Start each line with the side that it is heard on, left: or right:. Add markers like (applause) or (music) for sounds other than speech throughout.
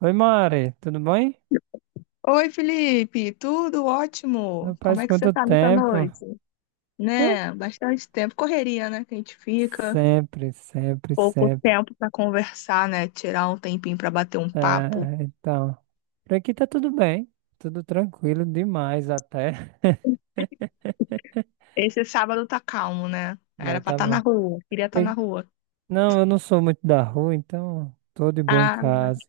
right: Oi, Mari, tudo bem?
left: Oi, Felipe, tudo ótimo? Como
right: Rapaz,
left: é que você
right: quanto
left: tá nessa
right: tempo?
left: noite?
right: Hã?
left: Né? Bastante tempo. Correria, né? Que a gente fica.
right: Sempre, sempre,
left: Pouco
right: sempre.
left: tempo pra conversar, né? Tirar um tempinho pra bater um papo.
right: É, então, por aqui tá tudo bem, tudo tranquilo demais até. (laughs)
left: Esse sábado tá calmo, né? Era
right: É,
left: pra
right: tá
left: estar na
right: bom.
left: rua. Queria estar na
right: Pe-
left: rua.
right: Não, eu não sou muito da rua, então tô de boa em
left: Ah,
right: casa.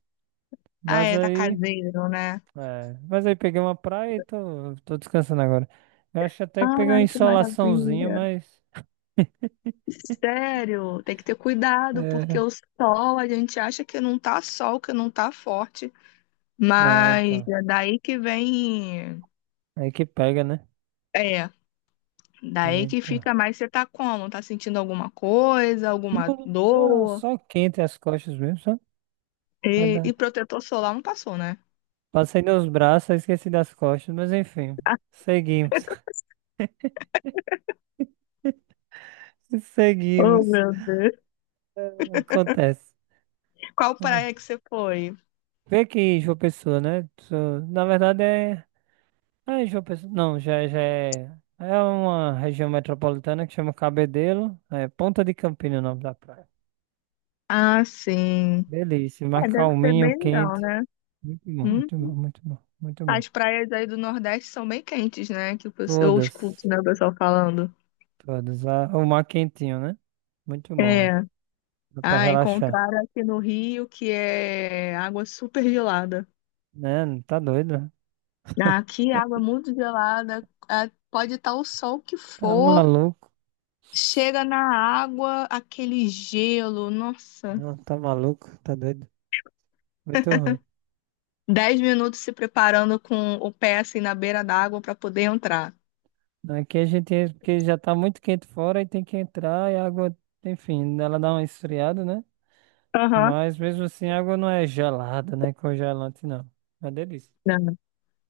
left: ah,
right: Mas
left: é, tá
right: aí,
left: caseiro, né?
right: mas aí peguei uma praia e tô descansando agora. Eu acho até que peguei uma
left: Ai, que
right: insolaçãozinha,
left: maravilha.
right: mas. (laughs)
left: Sério, tem que ter cuidado, porque
right: É,
left: o sol, a gente acha que não tá sol, que não tá forte,
right: é,
left: mas
right: então.
left: é daí que vem.
right: Aí que pega, né?
left: É.
right: É,
left: Daí que
right: então.
left: fica mais você tá como? Tá sentindo alguma coisa, alguma
right: Não, só,
left: dor?
right: só quente as costas mesmo, só.
left: E,
right: Vai
left: e
right: dar.
left: protetor solar não passou, né?
right: Passei nos braços, aí esqueci das costas, mas enfim, seguimos. (laughs)
left: Oh,
right: Seguimos.
left: meu Deus.
right: Acontece.
left: Qual
right: Ah.
left: praia que você foi?
right: Vê aqui, João Pessoa, né? Na verdade é. Ah, é João Pessoa. Não, já é. É uma região metropolitana que chama Cabedelo. É Ponta de Campina o nome da praia.
left: Ah, sim.
right: Delícia, mas
left: É, deve ser
right: calminho,
left: bem legal,
right: quente.
left: né?
right: Muito bom,
left: Hum?
right: muito bom, muito bom, muito bom.
left: As praias aí do Nordeste são bem quentes, né? Eu escuto,
right: Todas,
left: né, o pessoal falando.
right: todas. Ah, o mar quentinho, né? Muito bom.
left: É.
right: né? Dá pra
left: Ah,
right: relaxar.
left: encontraram aqui no Rio que é água super gelada.
right: Né? Não tá doido? Né?
left: Ah, aqui, água muito gelada. Ah, pode estar o sol que
right: Tá
left: for.
right: maluco.
left: Chega na água, aquele gelo, nossa.
right: Não, tá maluco, tá doido. Muito ruim.
left: 10 minutos se preparando com o pé assim na beira da água para poder entrar.
right: Aqui a gente entra porque já tá muito quente fora e tem que entrar e a água, enfim, ela dá uma esfriada, né?
left: Aham.
right: Mas mesmo assim a água não é gelada, né? Congelante não. É uma delícia.
left: Não.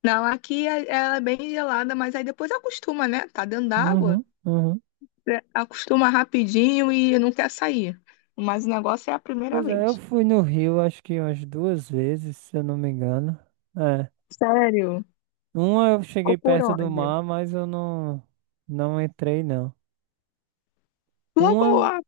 left: Não, aqui ela é bem gelada, mas aí depois acostuma, né? Tá dentro d'água,
right: Uhum, uhum.
left: é, acostuma rapidinho e não quer sair. Mas o negócio é a primeira
right: Pois é, eu
left: vez.
right: fui no Rio acho que umas duas vezes, se eu não me engano. É.
left: Sério?
right: Uma eu
left: Ficou
right: cheguei
left: por
right: perto do
left: onde?
right: mar, mas eu não, não entrei não.
left: Logo
right: Uma.
left: a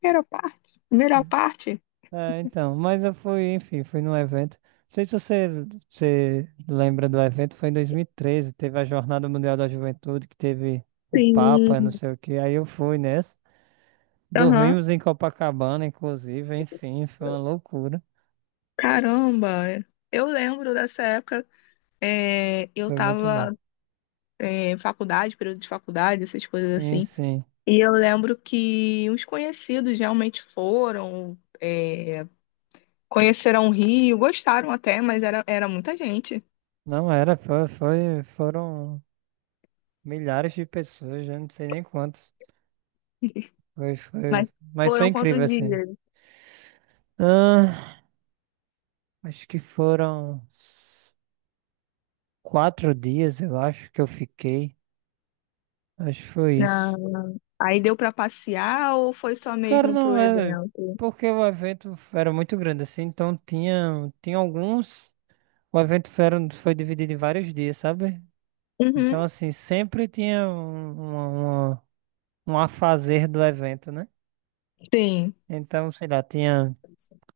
left: primeira parte. Primeira parte?
right: É, então, mas eu fui, enfim, fui num evento. Não sei se você lembra do evento, foi em 2013, teve a Jornada Mundial da Juventude, que teve o Papa, não
left: Sim.
right: sei o que. Aí eu fui nessa.
left: Aham.
right: Dormimos em Copacabana, inclusive, enfim, foi uma loucura.
left: Caramba. Eu lembro dessa época. É, eu
right: Foi muito bom.
left: tava é, faculdade, período de faculdade, essas coisas
right: Sim,
left: assim.
right: sim.
left: E eu lembro que uns conhecidos realmente foram, é, conheceram o Rio, gostaram até, mas era muita gente.
right: Não era, foram milhares de pessoas, já não sei nem quantas. Foi,
left: Mas
right: mas foi
left: foram quantos
right: incrível, assim.
left: dias?
right: Ah, acho que foram 4 dias, eu acho que eu fiquei. Acho que foi
left: Ah,
right: isso.
left: aí deu pra passear ou foi só
right: Cara,
left: mesmo pro
right: não, é
left: evento?
right: porque o evento era muito grande assim, então tinha alguns. O evento foi dividido em vários dias, sabe? Então,
left: Uhum,
right: assim, sempre tinha uma- um afazer do evento, né?
left: sim.
right: Então, sei lá, tinha.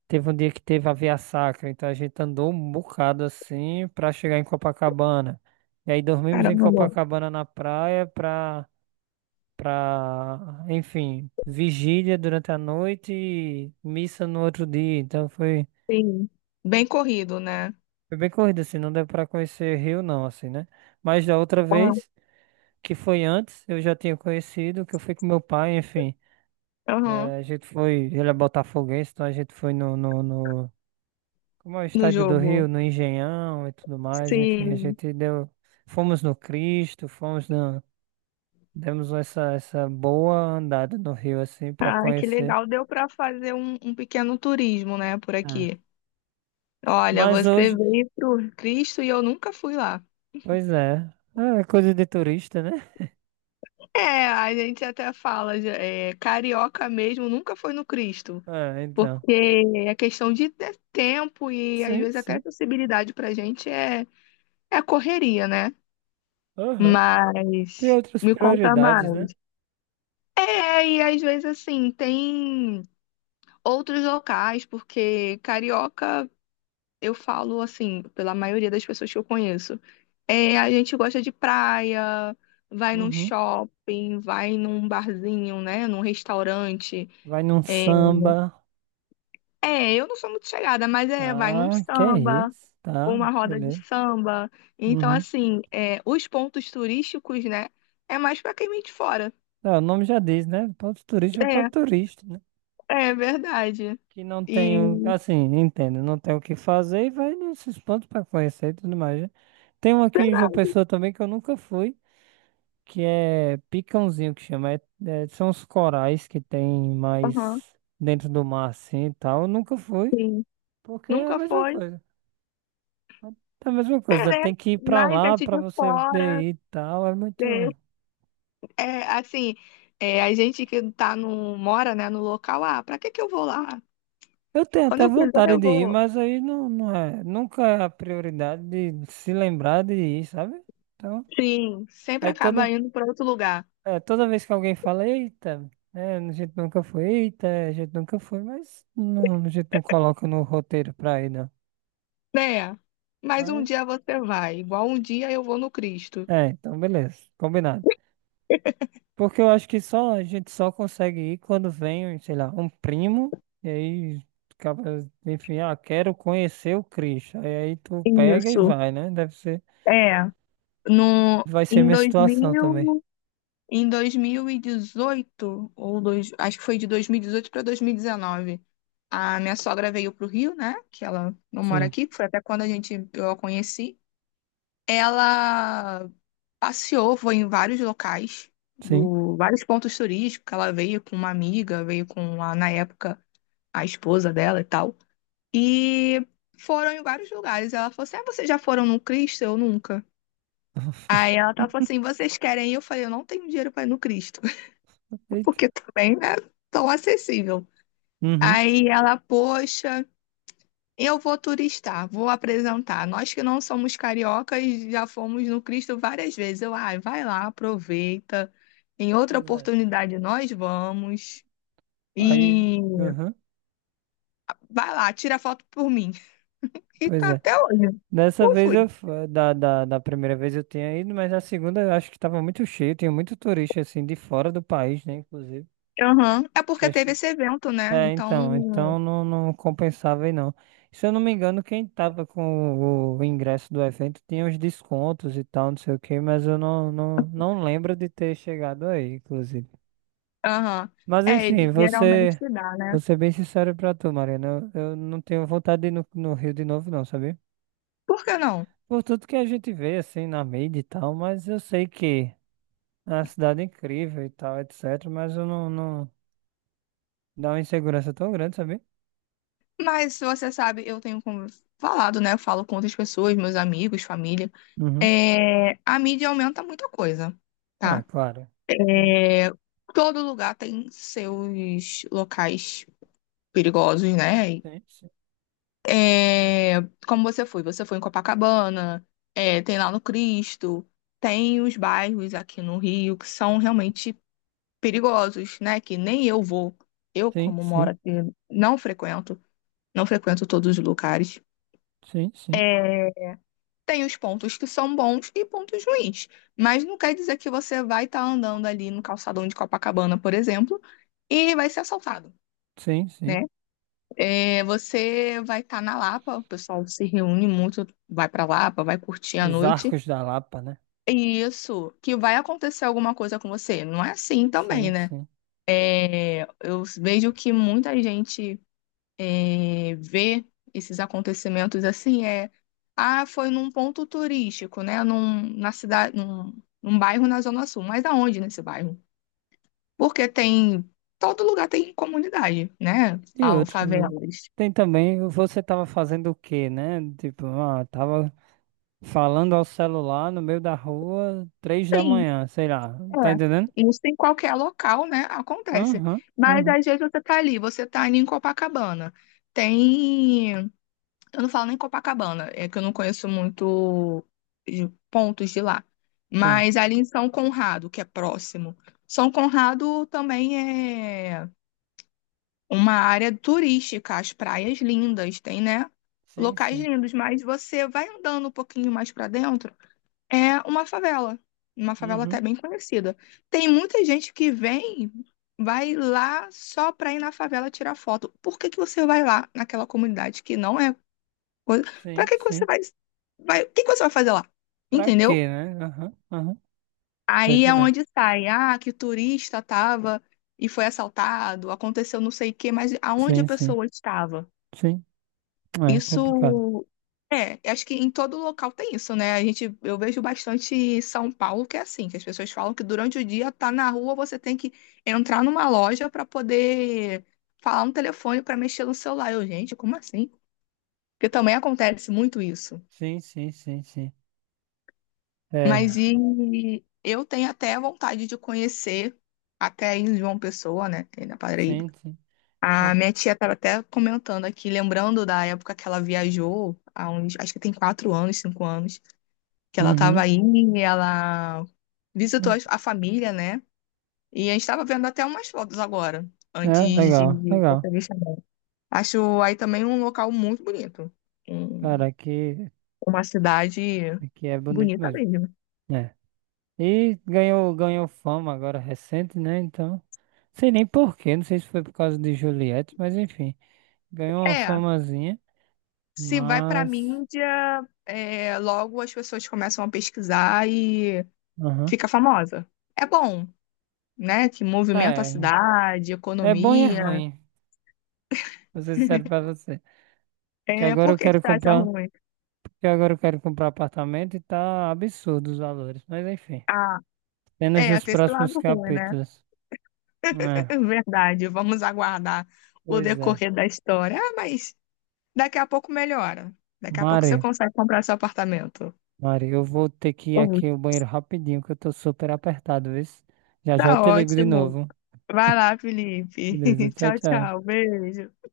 right: Teve um dia que teve a Via Sacra, então a gente andou um bocado assim pra chegar em Copacabana. E aí dormimos em
left: Caramba.
right: Copacabana na praia pra, enfim, vigília durante a noite e missa no outro dia. Então foi,
left: Sim. Bem corrido, né?
right: foi bem corrido, assim, não deu para conhecer Rio, não, assim, né? Mas da outra
left: Ah,
right: vez, que foi antes, eu já tinha conhecido, que eu fui com meu pai, enfim.
left: aham.
right: A gente foi, ele é botafoguense, então a gente foi no, como é o
left: No
right: estádio do
left: jogo.
right: Rio, no Engenhão e tudo mais, enfim, a
left: Sim.
right: gente deu, fomos no Cristo, demos essa boa andada no Rio, assim, para
left: Ah, que
right: conhecer.
left: legal. Deu para fazer um pequeno turismo, né, por
right: Ah,
left: aqui. Olha,
right: mas
left: você
right: hoje,
left: veio pro Cristo e eu nunca fui lá.
right: pois é. Ah, é coisa de turista, né?
left: É, a gente até fala, é, carioca mesmo nunca foi no Cristo,
right: Ah, então.
left: porque é questão de ter tempo e às
right: Sim,
left: vezes até
right: sim.
left: acessibilidade pra gente é, é correria, né?
right: Aham. Tem
left: Mas
right: outras
left: me conta
right: prioridades, né?
left: mais. É, e às vezes assim, tem outros locais, porque carioca eu falo assim, pela maioria das pessoas que eu conheço, é, a gente gosta de praia, vai num
right: Uhum.
left: shopping, vai num barzinho, né, num restaurante.
right: Vai num
left: É,
right: samba,
left: é, eu não sou muito chegada, mas é, vai num
right: tá? Que é
left: samba,
right: isso?
left: ou
right: Tá,
left: uma roda de
right: beleza.
left: samba. Então,
right: Uhum.
left: assim, é, os pontos turísticos, né, é mais pra quem vem de fora.
right: Ah, o nome já diz, né? Para os turistas, vai para o
left: É,
right: turista, né?
left: é verdade.
right: Que não tem,
left: E
right: assim, entendo, não tem o que fazer e vai nesses pontos para conhecer e tudo mais, né? Tem um aqui em João
left: verdade,
right: Pessoa também que eu nunca fui, que é picãozinho que chama. São os corais que tem
left: aham,
right: mais dentro do mar assim e tal. Eu nunca fui,
left: sim.
right: porque é a
left: Nunca
right: mesma
left: foi,
right: coisa. É a mesma
left: é,
right: coisa,
left: né?
right: tem que ir pra
left: Mas
right: lá
left: gente
right: pra
left: de
right: você poder
left: fora,
right: ir e tal. É muito.
left: é. É, assim, é, a gente que tá mora, né, no local, ah, pra que que eu vou lá?
right: Eu tenho
left: Quando
right: até
left: eu quiser,
right: vontade
left: eu
right: de ir,
left: vou.
right: mas aí não, não é. Nunca é a prioridade de se lembrar de ir, sabe? Então,
left: Sim, sempre
right: aí
left: acaba
right: toda,
left: indo pra outro lugar,
right: toda vez que alguém fala, eita. É, a gente nunca foi, eita, a gente nunca foi, mas não, a gente não coloca no roteiro pra ir, não.
left: né? Mas um dia você vai, igual um dia eu vou no Cristo.
right: É, então beleza, combinado. Porque eu acho que só a gente só consegue ir quando vem, sei lá, um primo, e aí, acaba, enfim, ah, quero conhecer o Cristo. Aí, tu pega e
left: Isso,
right: vai, né? Deve ser,
left: é. No,
right: vai ser
left: em
right: minha
left: dois
right: situação também.
left: mil, em 2018 ou dois, acho que foi de 2018 para 2019, a minha sogra veio pro Rio, né? Que ela não mora
right: Sim,
left: aqui, que foi até quando a gente, eu a conheci. Ela passeou, foi em vários locais,
right: sim.
left: vários pontos turísticos. Ela veio com uma amiga, veio com a, na época, a esposa dela e tal. E foram em vários lugares. Ela falou assim: ah, vocês já foram no Cristo? Eu nunca. Aí ela tava assim: vocês querem ir? Eu falei: eu não tenho dinheiro pra ir no Cristo, (laughs)
right: Eita.
left: porque também não é tão acessível.
right: Uhum.
left: Aí ela, poxa. Eu vou turistar, vou apresentar. Nós que não somos cariocas já fomos no Cristo várias vezes. Eu, ai, vai lá, aproveita. Em outra
right: Pois é.
left: oportunidade nós vamos.
right: Aí,
left: E
right: uhum.
left: vai lá, tira foto por mim. (laughs) E
right: Pois
left: tá
right: é.
left: até hoje.
right: Dessa
left: Não
right: vez eu,
left: fui.
right: da primeira vez eu tinha ido, mas a segunda eu acho que tava muito cheio, tinha muito turista assim de fora do país, né, inclusive.
left: Aham. É porque teve esse evento, né?
right: É,
left: Então,
right: então não, não compensava aí não. Se eu não me engano, quem tava com o ingresso do evento tinha os descontos e tal, não sei o que, mas eu não, não, não lembro de ter chegado aí, inclusive.
left: aham.
right: Mas
left: É, ele
right: enfim,
left: geralmente se dá, né?
right: vou ser bem sincero pra tu, Mariana, eu não tenho vontade de ir no Rio de novo não, sabia?
left: Por que não?
right: Por tudo que a gente vê, assim, na mídia e tal, mas eu sei que é uma cidade incrível e tal, etc, mas eu não, não... Dá uma insegurança tão grande, sabia?
left: Mas você sabe, eu tenho falado, né? Eu falo com outras pessoas, meus amigos, família.
right: Uhum.
left: É, a mídia aumenta muita coisa,
right: Ah,
left: tá?
right: claro. Sim.
left: É, todo lugar tem seus locais perigosos, né?
right: Sim, sim,
left: É, como você foi? Você foi em Copacabana, é, tem lá no Cristo, tem os bairros aqui no Rio que são realmente perigosos, né? Que nem eu vou. Eu,
right: sim,
left: como
right: sim,
left: moro aqui, não frequento, não frequento todos os lugares.
right: sim, sim,
left: É, tem os pontos que são bons e pontos ruins, mas não quer dizer que você vai estar andando ali no calçadão de Copacabana, por exemplo, e vai ser assaltado,
right: sim, sim.
left: né? É, você vai estar na Lapa, o pessoal se reúne muito, vai pra Lapa, vai curtir a
right: Os
left: noite.
right: Arcos da Lapa, né?
left: E isso, que vai acontecer alguma coisa com você. Não é assim também,
right: Sim,
left: né?
right: sim.
left: É, eu vejo que muita gente é, ver esses acontecimentos assim é ah foi num ponto turístico né na cidade num bairro na Zona Sul, mas aonde nesse bairro, porque tem todo lugar tem comunidade né
right: E
left: falam
right: outro,
left: favelas
right: tem também, você tava fazendo o quê, né? Tipo, tava falando ao celular no meio da rua, três da
left: sim
right: manhã, sei lá, tá
left: é
right: entendendo?
left: isso em qualquer local né acontece
right: Aham,
left: mas
right: aham,
left: às vezes você tá ali em Copacabana tem. Eu não falo nem Copacabana, é que eu não conheço muito de pontos de lá.
right: sim,
left: Mas ali em São Conrado, que é próximo. São Conrado também é uma área turística, as praias lindas, tem, né?
right: sim,
left: Locais
right: sim,
left: lindos, mas você vai andando um pouquinho mais para dentro, é uma favela
right: uhum,
left: até bem conhecida. Tem muita gente que vem, vai lá só para ir na favela tirar foto. Por que que você vai lá naquela comunidade que não é coisa. Pra
right: sim,
left: que que você
right: sim.
left: vai, vai, o que que você vai fazer lá?
right: Pra
left: Entendeu?
right: quê, né? Aham, aham, tá
left: Aí é
right: entendendo?
left: onde sai, ah, que o turista tava e foi assaltado, aconteceu não sei o quê, mas aonde a
right: Sim, sim,
left: pessoa estava?
right: sim, é complicado.
left: Isso é, acho que em todo local tem isso, né? A gente, eu vejo bastante em São Paulo que é assim, que as pessoas falam que durante o dia tá na rua, você tem que entrar numa loja para poder falar no telefone para mexer no celular. Eu, gente, como assim? Porque também acontece muito isso.
right: Sim, sim,
left: Mas
right: é,
left: e eu tenho até vontade de conhecer até aí em João Pessoa, né? Tem na Paraíba.
right: sim, sim.
left: A
right: É.
left: minha tia estava até comentando aqui, lembrando da época que ela viajou, há uns, acho que tem 4 anos, 5 anos, que ela estava
right: Uhum.
left: aí e ela visitou
right: Não.
left: a família, né? E a gente estava vendo até umas fotos agora,
right: É,
left: antes de
right: legal, legal.
left: dessa vez também. Acho aí também um local muito bonito. Um-
right: Cara, aqui,
left: uma cidade
right: aqui é bonito
left: bonita
right: mesmo.
left: mesmo.
right: É. E ganhou fama agora recente, né? Então, sei nem porquê, não sei se foi por causa de Juliette, mas enfim, ganhou uma
left: É,
right: famazinha,
left: se vai pra
right: mas.
left: mídia, é, logo as pessoas começam a pesquisar e
right: Aham.
left: fica famosa. É bom, né? Que movimenta a
right: É,
left: cidade,
right: é bom e é
left: economia.
right: ruim, vou ser sincero pra você. Que
left: É,
right: agora
left: por
right: eu
left: que que
right: quero
left: você acha
right: comprar,
left: ruim?
right: que agora eu quero comprar apartamento e tá absurdo os valores, mas enfim,
left: Ah,
right: apenas
left: é,
right: nos
left: tem esse
right: próximos
left: lado ruim, né?
right: capítulos.
left: (laughs)
right: É,
left: Verdade. Vamos aguardar o
right: pois é.
left: decorrer da história. Ah, mas daqui a pouco melhora. Daqui a pouco você
right: Mari.
left: consegue comprar seu apartamento.
right: Mari, eu vou ter que ir
left: Oh,
right: aqui ao banheiro rapidinho, que eu tô super apertado, viu? Já já eu
left: tá
right: te ligo de
left: ótimo.
right: novo.
left: Vai lá, Felipe.
right: Beleza,
left: (laughs)
right: tchau,
left: Tchau,
right: tchau.
left: tchau. Beijo.